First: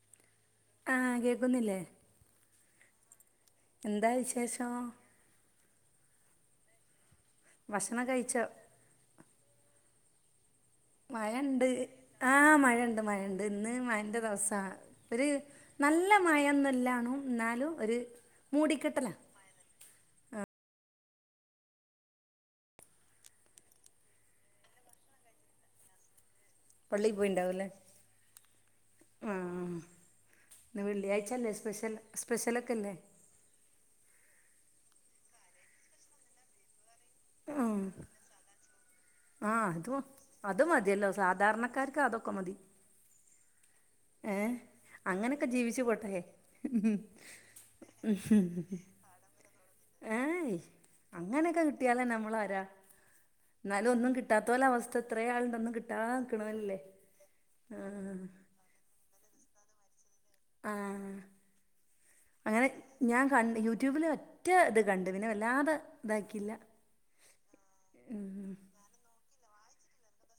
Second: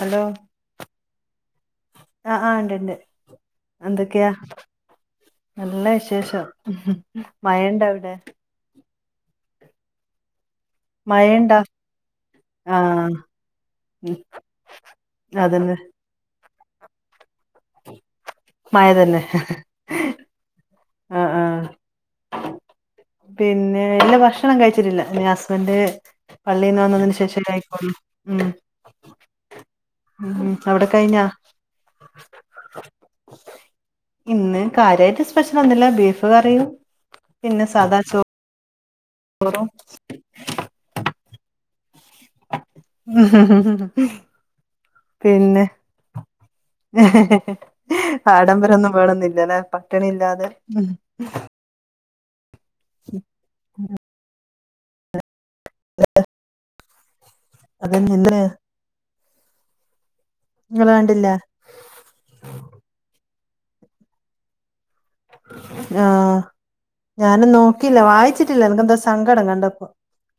Hello ആഹ് കേക്കുന്നില്ലേ ആഹ് ആഹ് ഇണ്ട് ഇണ്ട് എന്താ എന്തൊക്കെയാ വിശേഷം നല്ല വിശേഷം മഴണ്ട ഭക്ഷണം അവിടെ കഴിച്ചൊ മഴണ്ടാ മഴയുണ്ട് ആ മഴയുണ്ട് ആഹ് മഴുണ്ട് ഇന്ന് ഉം മഴന്റെ ദിവസാണ് ഒരു അതന്നെ നല്ല മയന്നല്ലാണോ എന്നാലും ഒരു മഴ മൂടിക്കെട്ടല തന്നെ ആഹ് ആഹ് പിന്നെ ഇല്ല ഭക്ഷണം കഴിച്ചിട്ടില്ല അല്ല ഹസ്ബന്ഡ് പള്ളിയിൽ നിന്ന് പള്ളി വന്നതിന് ശേഷം പോയിണ്ടാവുല്ലേ മല്ലായിക്കോള്ളൂ ഉം ആഹ് ഉം ഇന്ന് അവിടെ കഴിഞ്ഞാ വെള്ളിയാഴ്ചല്ലേ സ്പെഷ്യൽ സ്പെഷ്യലൊക്കെ ഇല്ലേ ഇന്ന് കാര്യമായിട്ട് സ്പെഷ്യൽ ഒന്നുല്ല ബീഫ് കറിയും പിന്നെ ആഹ് സാധാ ചോ ആഹ് അത് മ അത് മതിയല്ലോ സാധാരണക്കാർക്ക് അതൊക്കെ മതി [unintelligible] ഏഹ് അങ്ങനൊക്കെ ജീവിച്ചു പോട്ടെ ഉം ആഡംബരോന്നും വേണന്നില്ലല്ലേ ഇപ്പ ഏയ് അങ്ങനെയൊക്കെ കിട്ടിയാല് നമ്മള് ആരാ എന്നാലും ഒന്നും കിട്ടാ ഇത്തല അവസ്ഥ ഇത്ര ആളുണ്ട് ഒന്ന് കിട്ടാക്കണല്ലേ ആഹ് അതന്നെല്ലേ നിങ്ങളെ ആഹ് വണ്ടില്ല അങ്ങനെ ഞാൻ കണ്ട് യൂട്യൂബില് മറ്റ ഇത് കണ്ട് പിന്നെ വല്ലാതെ ആഹ് ഇതാക്കില്ല ഉം എനിക്ക് എന്താ സങ്കടം കണ്ടപ്പോ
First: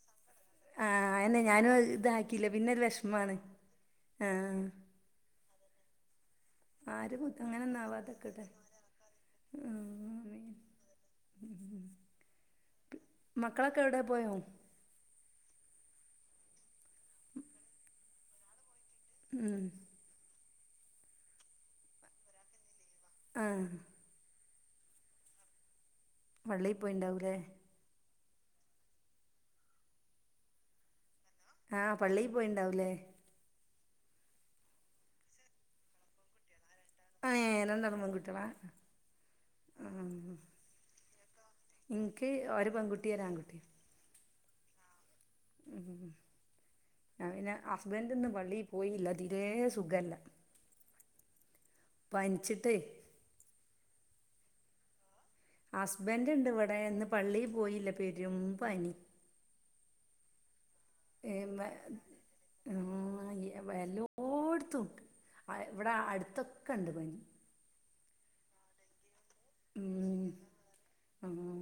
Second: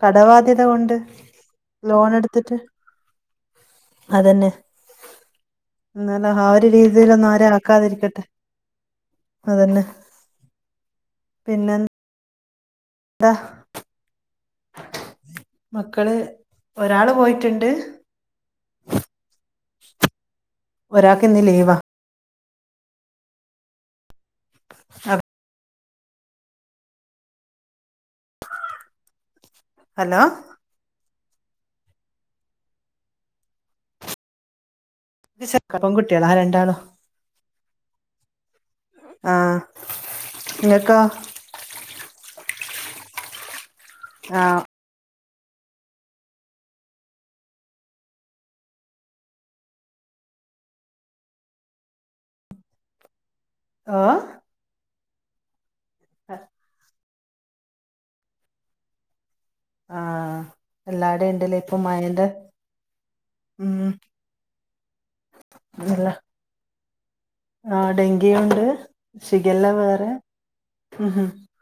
കടവാദ്യ ആഹ് അന്നെ ഞാനും ഇതാക്കിയില്ല പിന്നെ ഒരു വിഷമമാണ് ആഹ് എന്നാല ആ ഒരു ആരും രീതിയിലൊന്നും ആരെ അങ്ങനൊന്നും ആക്കാതിരിക്കട്ടെ ആവാതെക്കട്ടെ ആഹ് അതന്നെ ആമീൻ പിന്നെ മക്കളൊക്കെ എവിടെയാണ് പോയോ മക്കള് ഒരാള് പോയിട്ടുണ്ട് ഉം ഒരാൾക്ക് ഇന്ന് ലീവാ ആഹ് ഭർ പള്ളീ പോയിണ്ടാവൂല്ലേ ഹലോ ആഹ് പള്ളിയിൽ പോയിട്ടുണ്ടാവൂല്ലേ പൺകുട്ടികള ആ രണ്ടാളും ആ ഏ രണ്ടാളും പെൺകുട്ടിളാ ആഹ് ആ നിങ്ങക്കോ ഇന്ക്ക് ഒരു പെൺകുട്ടി ഒരാൺകുട്ടീം ആഹ് ഉം ഉം അത് പിന്നെ ഹസ്ബൻഡ് ഇന്ന് പള്ളിയിൽ പോയില്ല തീരേ സുഖല്ല. പനിച്ചിട്ടേ. ഓ ഹസ്ബൻഡ് ഇണ്ട് ഇവിടെ ഇന്ന് പള്ളിയിൽ പോയില്ല പെരും പനി. ആ അവടെ യ്ണ്ടല്ലേ ഇപ്പ മഴന്റെ ആ ഇ ഉം എല്ലോടത്തും ആ ഇവിടെ അല്ല അടുത്തൊ ക്കണ്ട് പനി ആ ഡെങ്കി ഉണ്ട് ഷിഗെല്ല വേറെ ഉം ഹും ഹും ആഹ്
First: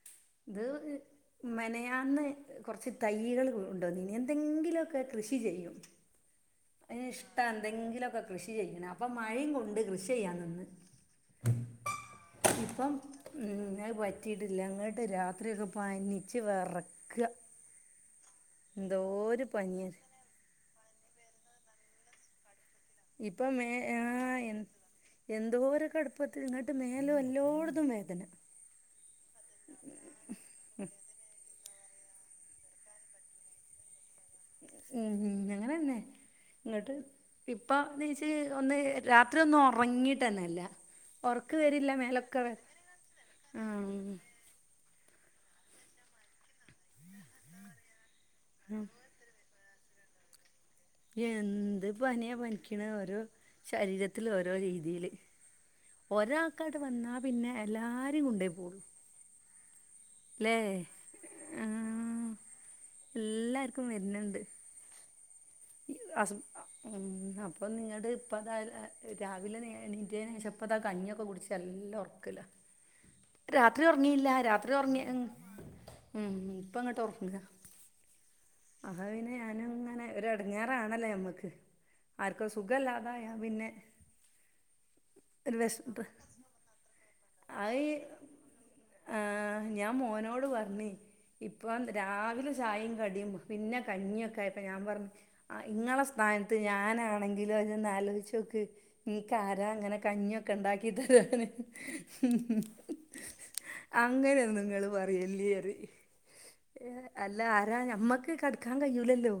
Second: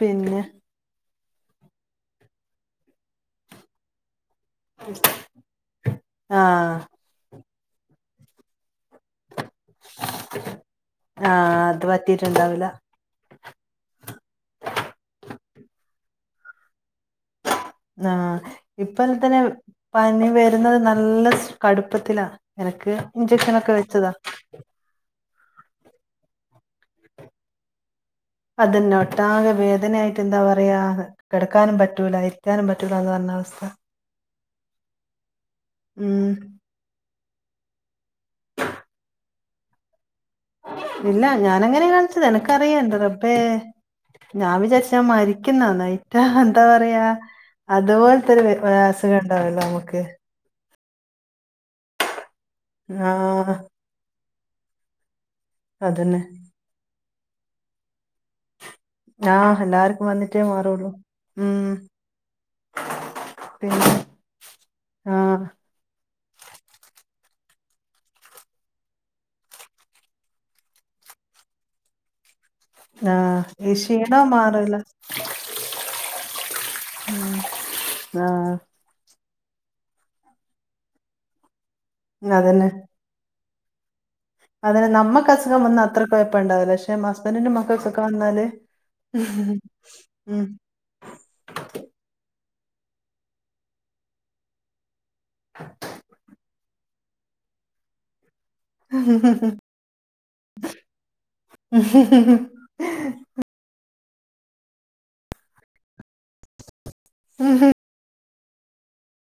പിന്നെ [unintelligible] മെനയാന്ന് കുറച്ച് തൈകൾ കൊണ്ടോന്നിനി എന്തെങ്കിലുക്കെ കൃഷി ചെയ്യും. ആഹ് അയ്ന് ഇഷ്ടാ എന്തെങ്കിലുക്കെ കൃഷി ചെയ്യണ് അപ്പോ മഴയും കൊണ്ട് കൃഷി ചെയ്യാൻ നിന്ന്. ആ അതു പ ഇപ്പം ഉം അത് പറ്റിയിട്ടില്ല ഇങ്ങട്ട് രാത്രിയൊക്കെ പനിച്ച് വെറക്ക ആ ഇപ്പോ അല്ലത്തന്നെ പനിയത് പനി വരുന്നത് നല്ല സ് കടുപ്പത്തിലാ എരക്ക് ഇപ്പൊ മേ ഏ എൻ എന്തോര് കടുപ്പത്തില് ന്നിട്ട് മേല് എല്ലോട്ത്തും വേദന അതന്നെ ഒട്ടാകെ വേദനയായിട്ട് എന്താ പറയാ കിടക്കാനും പറ്റൂല ഇരിക്കാനും പറ്റൂല എന്ന് പറഞ്ഞ അവസ്ഥ. ഉം അങ്ങനെന്നെ. ഉം എന്നട്ട് ഇപ്പ എണീച്ച് ഒന്ന് രാത്രി ഒന്ന് ഉറങ്ങീ ട്ടെനല്ല ഇല്ല ഒറക്ക്‌ ഞാനങ്ങനെ വര്ല്ല കാണിച്ചത് മേലൊക്കെ വേ എനക്കറിയാം എന്റെ റബ്ബേ ആ ഞാൻ വിചാരിച്ച മരിക്ക്‌ന്നന്നായിറ്റ എന്താ പറയാ അതുപോലത്തൊരു [unintelligible] ത് വേണ്ടാവല്ലോ നമുക്ക് എന്ത് പനിയാ പനിക്കണെ ഓരോ ആഹ് ശരീരത്തില് ഓരോ രീതിയില്. അതന്നെ ഒരാൾക്കങ്ങട് വന്നാ പിന്നെ എല്ലാരേം കൊണ്ടേ പോവുള്ളൂ. ആ എല്ലാരും വന്നിട്ടേ മാറുള്ളൂ ഉം ആ, എല്ലാവർക്കും പിന്നെ വരുന്നുണ്ട് ആഹ് ഈ സാസം അപ്പം അപ്പം ഇന്നിങ്ങട് പ്പം താ രാ രാവിലെ നീ എണീറ്റേന് ശേഷം ഇപ്പ ഇതാ ആ കഞ്ഞിയൊക്കെ കുടിച്ച് നല്ല ഉറക്കലാ. ആഹ് ഈ രാത്രി ക്ഷീണം ഉറങ്ങിയില്ല രാത്രി മാറില്ല ഉറങ്ങിൻ ഉം ഇപ്പ ഉം ങ്ങട്ട്ഒർങ്ങാ ആഹ് അഹ പിന്നെ ഞാനും ങ്ങനെ ഒര് എടങ്ങേറാണല്ല നമ്മക്ക് ആര്ക്കൊ അതന്നെ സുഖം ഇല്ലാതായ പിന്നെ അതന്നെ നമ്മക്ക് ഒരു അസുഖം വന്നാ അത്ര വിഷമം കുഴപ്പംഉണ്ടാവില്ല പക്ഷെ ഹസ്ബൻഡിനും മക്കൾക്കൊക്കെ വന്നാല് ആ ഞാൻ മോനോട് ഉം പറഞ്ഞ് ഇപ്പം രാവിലെ ചായയും കടിയും പിന്നെ കഞ്ഞിയൊക്കെ ആയപ്പോ ഞാൻ പറഞ്ഞ് ആ ഇങ്ങളെ സ്ഥാനത്ത് ഞാനാണെങ്കിലോ ജ് ഒന്ന് ആലോയ്ച്ചോക്ക് ഇൻക്കാരാ ങ്ങനെ കഞ്ഞിക്കെ ണ്ടാക്കിത്തതരാന് അങ്ങനെ ഒന്നും നിങ്ങള് പറയല്ലിറിം ഏ അല്ല ആരാ ഞമ്മക്ക് കെട്ക്കാ കയ്യൂലല്ലോ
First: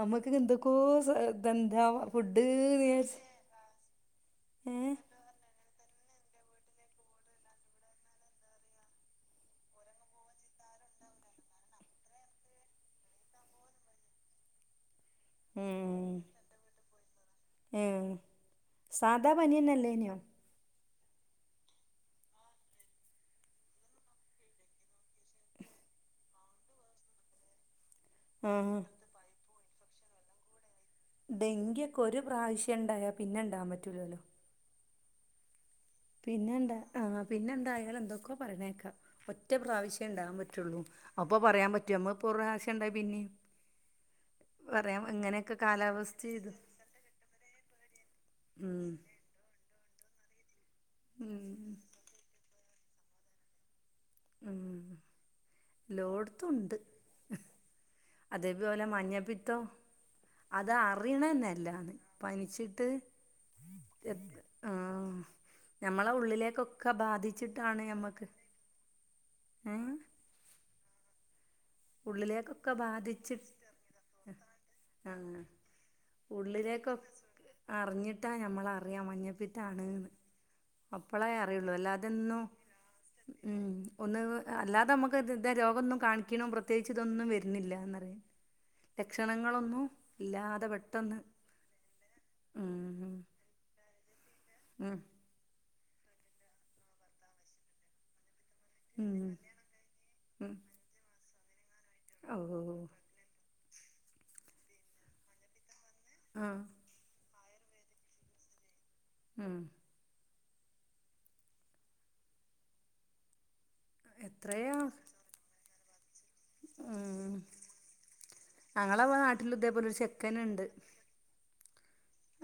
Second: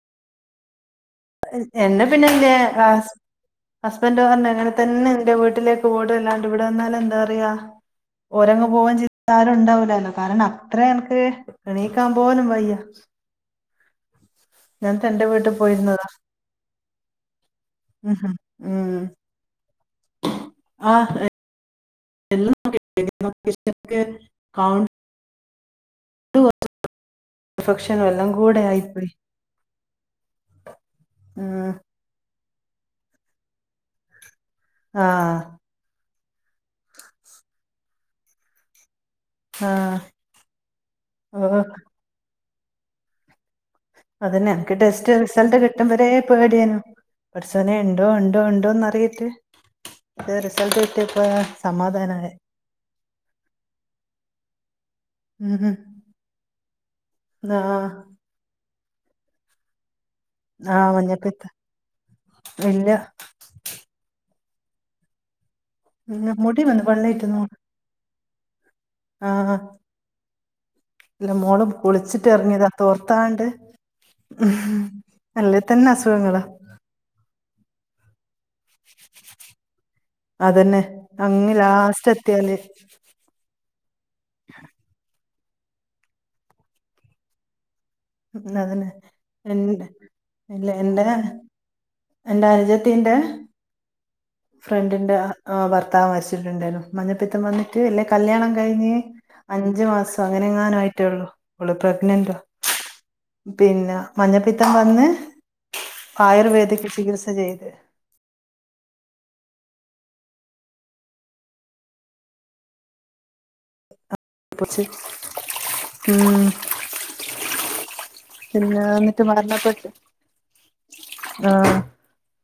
നമ്മക്ക്ങ്ങ് എന്തൊക്കോ സ്വ എ എന്നെ പിന്നെന്റെ ഹസ് ഹസ്ബൻഡ് പർഞ് ഏഹ് അങ്ങനതന്നെ- ന്റെ വീട്ട്ലേക്ക് പോട് അല്ലാണ്ട് ഇവിടെ നിന്നാലെന്താ റയാ. ഓരങ്ങ് പോവേം ചെയ്താരും ഉണ്ടാവൂലല്ലോ കാരണം അത്രേ എൻക്ക്. എണീക്കാമ്പോലും വയ്യ. ഞാൻ തന്റെ വീട്ട് പോയ്രുന്നുടാ. ഉം ഏഹ് ഉം സാധാ പന്യന്നല്ലേന്യോ? ആഹ്. [unintelligible] ത് ഇൻഫക്ഷനു എല്ലങ്കൂടെ ആഹ് ആയിപ്പോയി. ഉം. ഡെങ്കിയൊക്കെ ഒരു പ്രാവശ്യം ണ്ടായാ പിന്നെണ്ടാവാ പറ്റൂലല്ലോ. ആഹ്. പിന്നെന്താ ആഹ് പിന്നെന്തായാലെന്തൊക്കോ പറിണേക്ക. ഒറ്റ ആ പ്രാവശ്യെ ണ്ടാവാൻ പറ്റുള്ളൂ അപ്പൊ ഓ പറയാൻ പറ്റോ നമ്മ ഇപ്പോ ഒരു പ്രാവശ്യണ്ടായി പിന്നി- അതന്നെ എൻക്ക് ടെസ്റ്റ് റിസൾട്ട് കിട്ടുമ്പരേ ഇത് പേടിഏര്ന്നു. പട്ച്ചോനെ ണ്ടോ ണ്ടോ ഉം ണ്ടോന്നറിയേറ്റ്. അ റിസൾട്ട് കിട്ട്യപ്പഴ ഉം സമാധാനായെ. ഉം ഉം ഉം. ലോട്ത്തുണ്ട്. ആ അതേപോലെ മഞ്ഞപ്പിത്തം. അത ആ മഞ്ഞപ്പിത്ത അറിണന്നെല്ല പനിച്ചിട്ട്. ഇല്ല എത് ആഹ് ഞമ്മളെ ഉം, മുടി വന്ന് ഉള്ളിലേക്കൊക്കെ വെള്ളായിട്ട് ബാധിച്ചിട്ടാണ് ഞമ്മക്ക്. ആഹ്. ഏഹ് ല്ല മോളും കുളിച്ചിട്ടെർങ്ങ്യതാ ഉള്ളിലേക്കൊക്കെ ബാധിച്ചി തോർത്താണ്ട്. ഹും ആഹ് അല്ലേ തന്നെ അസുഖങ്ങളാ. അർഞ്ഞിട്ടാ ഞമ്മള. റിയ മഞ്ഞപ്പിതാണ്ന്ന് അതന്നെ അപ്പളേ അങ്ങ് അറിയുള്ളു ലാസ്റ്റ് അല്ലാതെന്നും. എത്തിയാല് ഉം ഒന്ന് ന്ന് അല്ലാതെ മ്മക്ക് ത് ഇത രോഗൊന്നും കാണിക്ണും വൃ- ത്യേകിച്ചിതൊന്നും വരുന്നില്ലന്നറിയ. ഉം അതന്നെ എ ഇല്ലാതെ ഇല്ല എൻ്റെ. പെട്ടെന്ന് എന്റെ അനുജത്തിന്റെ. ഉം ഉം ഫ്രണ്ടിന്റെ അ ഭർത്താവ് മര്ച്ചിട്ടുണ്ടായിന്നു മഞ്ഞപ്പിത്തം വന്നി ട് ന്നെ കല്യാണം കഴിഞ്ഞ് ഉം അഞ്ചു മാസം ഉം അങ്ങനെങ്ങാനും ആയിട്ടേള്ളു ഓള് പ്രഗ്നൻ്റാ. ഓഹ് പിന്ന മഞ്ഞപ്പിത്തം വന്ന് ആഹ് ആയുർവേദിക് ചികിത്സ ചെയ്ത്. ഉം [unintelligible] എത്രയാ ഉം. ഉം പിന്ന ഞങ്ങളെ എന്നിട്ട് നാട്ടിലും ഇതേപോലെ മരണപ്പെട്ട് ഒരു ചെക്കനുണ്ട് ആഹ്.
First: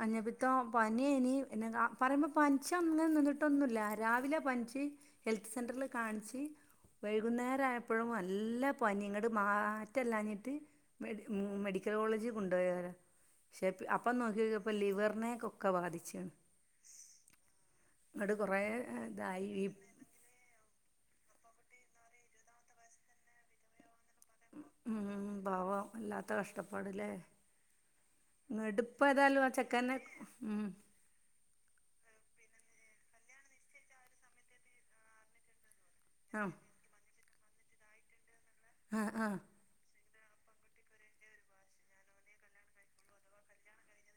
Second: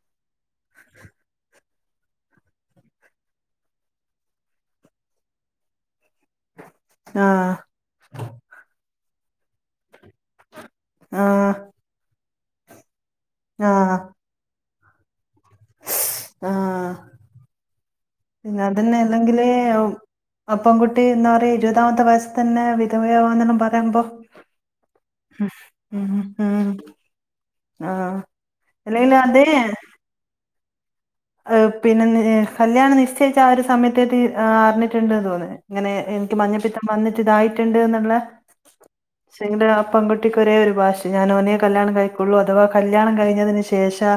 മഞ്ഞപ്പിത്തം പന്യേനി പിന്നെ കാ പറിമ്പ പൻച്ചങ്ങനെ നിന്നിട്ടൊന്നുല്ല രാവിലെ പൻച്. ഹെൽത്ത് സെന്റർൽ കാണിച്ചി- ഈ ആഹ് വൈകുന്നേര ആയപ്പഴും അല്ല പന്യ ങ്ങട്ട് മാറ്റല്ലാഞ്ഞിട്ട്. മെടി ഉം ആഹ് മെഡിക്കൽ കോളേജി കൊണ്ടോയാരാ ക്ഷേ ആഹ് അപ്പം നോക്ക്യോക്യപ്പം ലിവർനെക്ക്- ക്ക ബാധിച്ച്ണ് ആഹ് ങ്ങട് കൊറേ തായി അപെങ്കുട്ടി എന്താ പറയാ ഇരുപതാമത്തെ വയസ്സ് തന്നെ വിധവയവന്നല്ല പറയുമ്പൊ. ഉം ഉം പാവം അല്ലാത്ത ഉം കഷ്ടപ്പാട് ലേ. ആഹ് ങ്ങട് അല്ലെങ്കില് പ്പേതായാലും അതേ ആ ചെക്കന്നെ ഉം. ഏഹ് പിന്നെ [unintelligible] കല്യാണം നിശ്ചയിച്ച ആ ഒരു സമയത്തേ അറിഞ്ഞിട്ടുണ്ട്ന്ന് തോന്നുന്നു ഇങ്ങനെ എനിക്ക് ആഹ് മഞ്ഞപ്പിത്തം വന്നിട്ട് ഇതായിട്ടുണ്ട് ആഹ് ആഹ് എന്നുള്ളെുടെ അപ്പകുട്ടി കുട്ടിക്ക് ഒരേ ഒരു വാശി ഞാൻ ഓനേ കല്യാണം കഴിക്കുള്ള അഥവാ കല്യാണം കഴിഞ്ഞതിന് ശേഷം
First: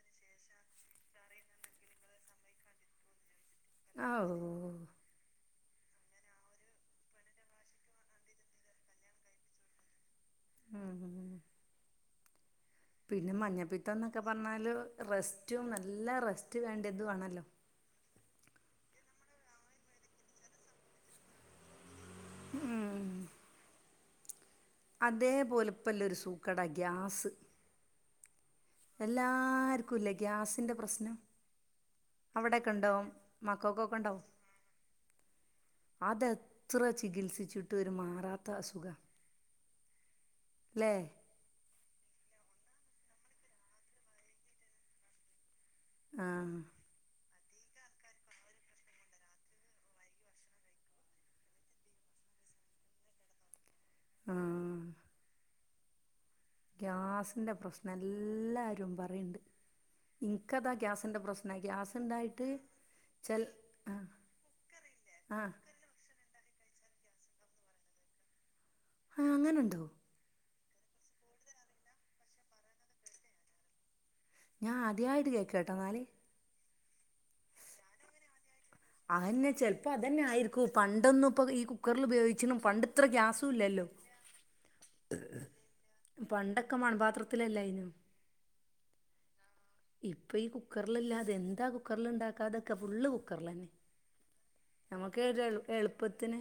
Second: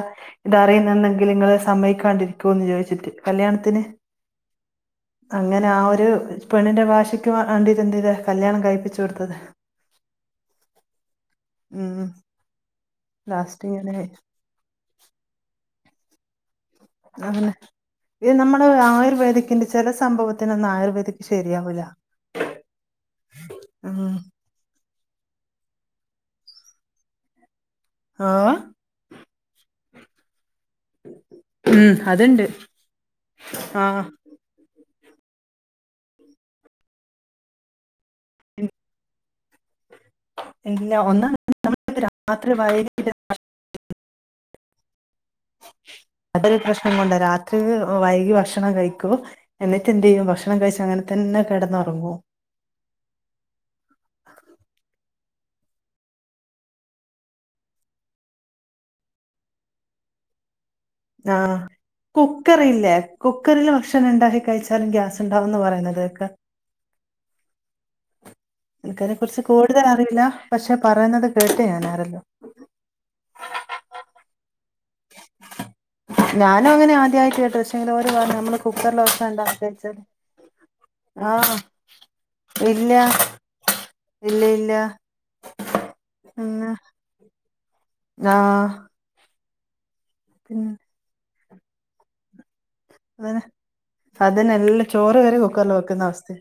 ഇത് അറിയുന്നുണ്ടെങ്കിൽ നിങ്ങള് സമ്മയക്കാണ്ടിരികുവോന്നു ചോദിച്ചിട്ട് കല്യാണത്തിന് ആഹ് ഓ അങ്ങനെ ആ ഒരു പെണ്ണിന്റെ വാശിക്ക് വണ്ടീത് കല്യാണം കഴ്പ്പിച്ചു കൊടുത്തത് [inaudible] ഉം ഉം. പിന്നെ ലാസ്റ്റ് ഇങ്ങനെ മഞ്ഞപ്പിത്തം ന്നൊക്കെ പറഞ്ഞാല് റെസ്റ്റും നല്ല റസ്റ്റ് അങ്ങനെ. ഇത് നമ്മള് ആയുർവേദിക്കിന്റെ ചെല സംഭവത്തിനൊന്നായുർവേദിക് ശരിയാവൂല. ഉം. ആഹ്. അതേപോലെ ഇപ്പല്ലരു സൂക്കട ഗ്യാസ്. ആഹ്. എല്ലാർക്കുല്ലെ ഗ്യാസിന്റെ പ്രസ്നം. ഉം അതുണ്ട് അവിടൊക്കണ്ടോ ആഹ് മക്കകൊക്കെണ്ടോ? അതെത്ര ചികിത്സിച്ചിട്ട് ഒരു മാറാത്ത അസുഖാണ് ഇല്ല ഒന്ന് [unintelligible] രാത്രി വയ അതൊരു ആഹ് പ്രശ്നം കൊണ്ട് രാത്രിക്ക് വൈകി ഭക്ഷണം കഴിക്കു. എന്നിട്ടെന്തയ്യും ഭക്ഷണം കഴിച്ച് അങ്ങനെ തന്നെ കെടന്നുറങ്ങുവോ. ആഹ്. ഗ്യാസിന്റെ പ്രശ്നല്ലാരും പറീണ്ട് ഇൻക്കതാ ഗ്യാസ്. ന്റ പ്രശ്നം ആഹ് ഗ്യാസ്. കുക്കറില്ലേ ചെൽ കുക്കറിൽ ഭക്ഷണം ആഹ് ണ്ടാക്കി കഴിച്ചാലും ഗ്യാസ് ആഹ് ഉണ്ടാവുന്ന് പറയുന്ന കേക്ക. എനിക്കതിനെ ആഹ് കുറിച്ച് അങ്ങനുണ്ടോ കൂടുതൽ അറിവില്ല പക്ഷേ പറയുന്നത് കേട്ട് ഞാനാാരല്ലോ. ഞാൻ ആദ്യായിട്ട് കേക്ക്ട്ടോ ന്നാല്. ഞാനും അങ്ങനെ ആ വ്യർത്തിയായിട്ട് പക്ഷേ എന്തോരതാ നമ്മള് കുക്കർല് അതെന്നെ ഉണ്ടാക്കി ചെലപ്പോ കഴ്ച്ചാല് അതന്നെ ആയിരിക്കും പണ്ടൊന്നും ഇപ്പൊ ആഹ് ഈ കുക്കറിൽ ഉപയോഗിച്ച്ണും പണ്ട് ഇത്ര ഗ്യാസുല്ലല്ലോ. ഇല്ലേ ഇല്ല. പണ്ടൊക്കെ മൺപാത്രത്തിലല്ലായിനോ ങ്ങ. ഇപ്പൊ ഈ കുക്കറ്ലല്ലാതെ എന്താ കുക്കറ്ൽണ്ടാക്കാതെ. അതന്നെ അതിനല്ലാം ചോറ് നമുക്ക് വരെ ഒരു എളു കുക്കറിൽ വെക്കുന്ന അവസ്ഥേ. എളുപ്പത്തിന്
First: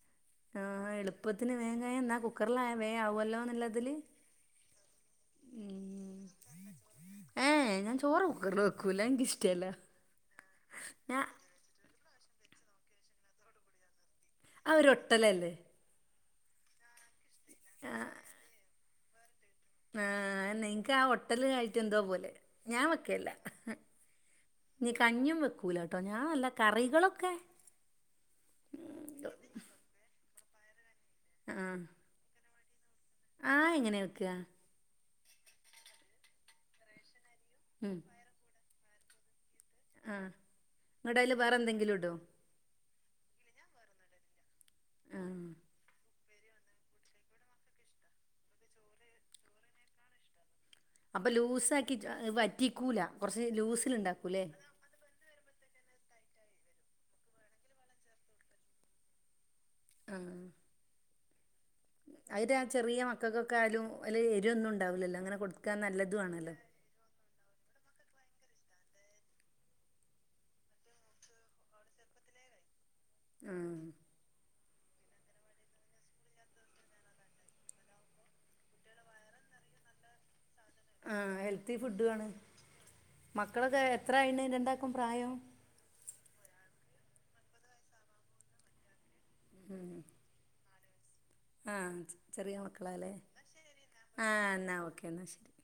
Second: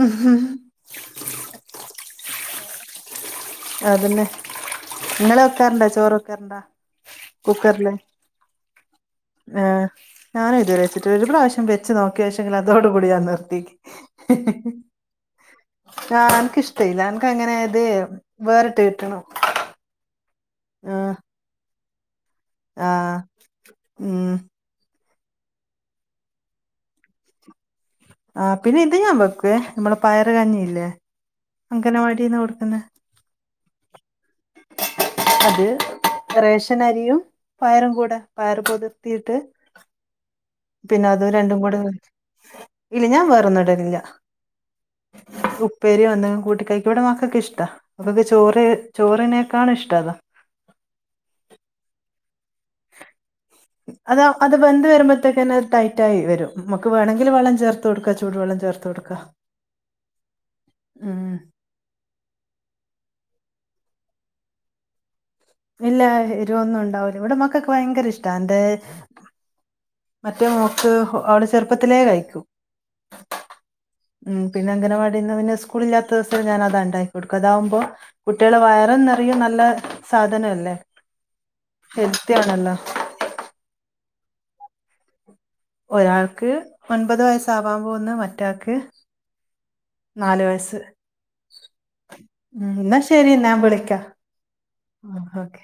മ് ഹ് എള്പ്പത്തിന് വേം കയ്യും ന്നാ കുക്കറ്ൽ ആയ വേ ആവുല്ലോ ന്ന്ള്ള അതന്നെ നിങ്ങൾ വെക്കാറുണ്ടേ ചോറ് ഉം വെക്കാറുണ്ടോ? ഏഹ് കുക്കറ്ല് ഞാൻ ചോറ് കുക്കറിൽ വെക്കൂല ഏ എനിക്കിഷ്ടല്ല ഞാന് ഇത് വരെ വെച്ചിട്ട് ഞാൻ ഒരു പ്രാവശ്യം വ വച്ച് നോക്കിയ ശേഷെങ്കിൽ അതോട് കൂടി ഞാൻ നിർത്തി ഹി ആ ഒരു ഒട്ടലല്ലേ ഹി ആഹ് എനക്ക്ഷ്ടല്ല എനക്ക് അങ്ങനെ അത് വേറിട്ട് കിട്ടണം. ആഹ് നിങ്ങക്ക് ആ ആഹ് ഹോട്ടല് കയിട്ട് എന്തോ പോലെ ഞാൻ ആഹ് വെക്കേല്ല. ഉം ഞ്ഞി കഞ്ഞും വെക്കൂലട്ടോ ഞാൻ നല്ല കറികളൊക്കെ. ആ പിന്നെ ഇത് ഞാൻ വെക്ക്വേ നമ്മള പയറ് കഞ്ഞി ഇല്ലേ അങ്കനവാടീന്ന് കൊടുക്കുന്ന ആഹ് എങ്ങനെ വെക്ക്? അത് റേഷൻ അരിയും പയറും ഉം കൂടെ പയർ കുതിർത്തിയിട്ട്. ആഹ് ഇങ്ങട് അയിൽ വേറെ കൂടെ എന്തെങ്കിലുടോ? ഇല്ല ഞാൻ വേറൊന്ന് ഇടലില്ല. ആഹ്. ഉപ്പേരിയോ എന്തെലും കൂട്ടിക്കഴിക്ക ഇവിടെ മക്കൾക്ക് ഇഷ്ട മക്കക്ക് ചോറ് ചോറിനേക്കാാണ് ഇഷ്ട അതാ. അപ്പൊ ലൂസാക്കി വറ്റിക്കൂല കെറ്ച്ച് അത് ലൂസ്ൽണ്ടാക്കൂല്ലേ. അത് വെന്ത് വരുമ്പോഴത്തേക്കന്നെ ടൈറ്റായി വരും മ്മക്ക് വേണങ്കിൽ വളളം ചേർത്തോട്ക്കാം ചൂട് വള്ളം ചേർത്തോട്ക്കാ. ആഹ്. മ്. അവര് ആ ചെറിയ മക്കൾക്കൊക്കെ ആയാലും അല്ല എരു ഒന്നും ണ്ടാവൂല്ലല്ലോ അങ്ങനെ. കൊടുക്കാൻ ഇല്ല നല്ലതു ആണല്ലോ എരുവൊന്നും ഉണ്ടാവുല ഇവിടെ മക്കൊക്ക് ഭയങ്കര ഇഷ്ട എന്റെ. മറ്റേ മോക്ക് അവൾ ചെറ്പ്പത്തിലേ കഴിക്കും. ആഹ് ഉം പിന്ന അംഗനവാടിന്ന് പിന്നെ സ്കൂള ഇില്ലാത്തസം ഞാൻ അതാ ണ്ടാക്കി കൊടുക്കും അതാവ്പോ കുട്ടിളെ വയർ നിറയും നല്ല സാധന അല്ലേ ആ ഹെൽത്തി ഫുഡു ആണ് മക്കളൊക്കെ എത്രയണ് രണ്ടാക്കും പ്രായം? ഒരാൾക്ക് ഒൻപത് വയസ്സാവാൻ പോക്ന്ന് മറ്റാക്ക് നാല് വയസ്സ് ആഹ് ചെറിയ ഉം ഇന്നാ മക്കളാല്ലേ ശരി ഇന്നാ വിളിക്ക ആഹ് എന്നാ ഓക്കെ എന്നാ ശരി ഒകെ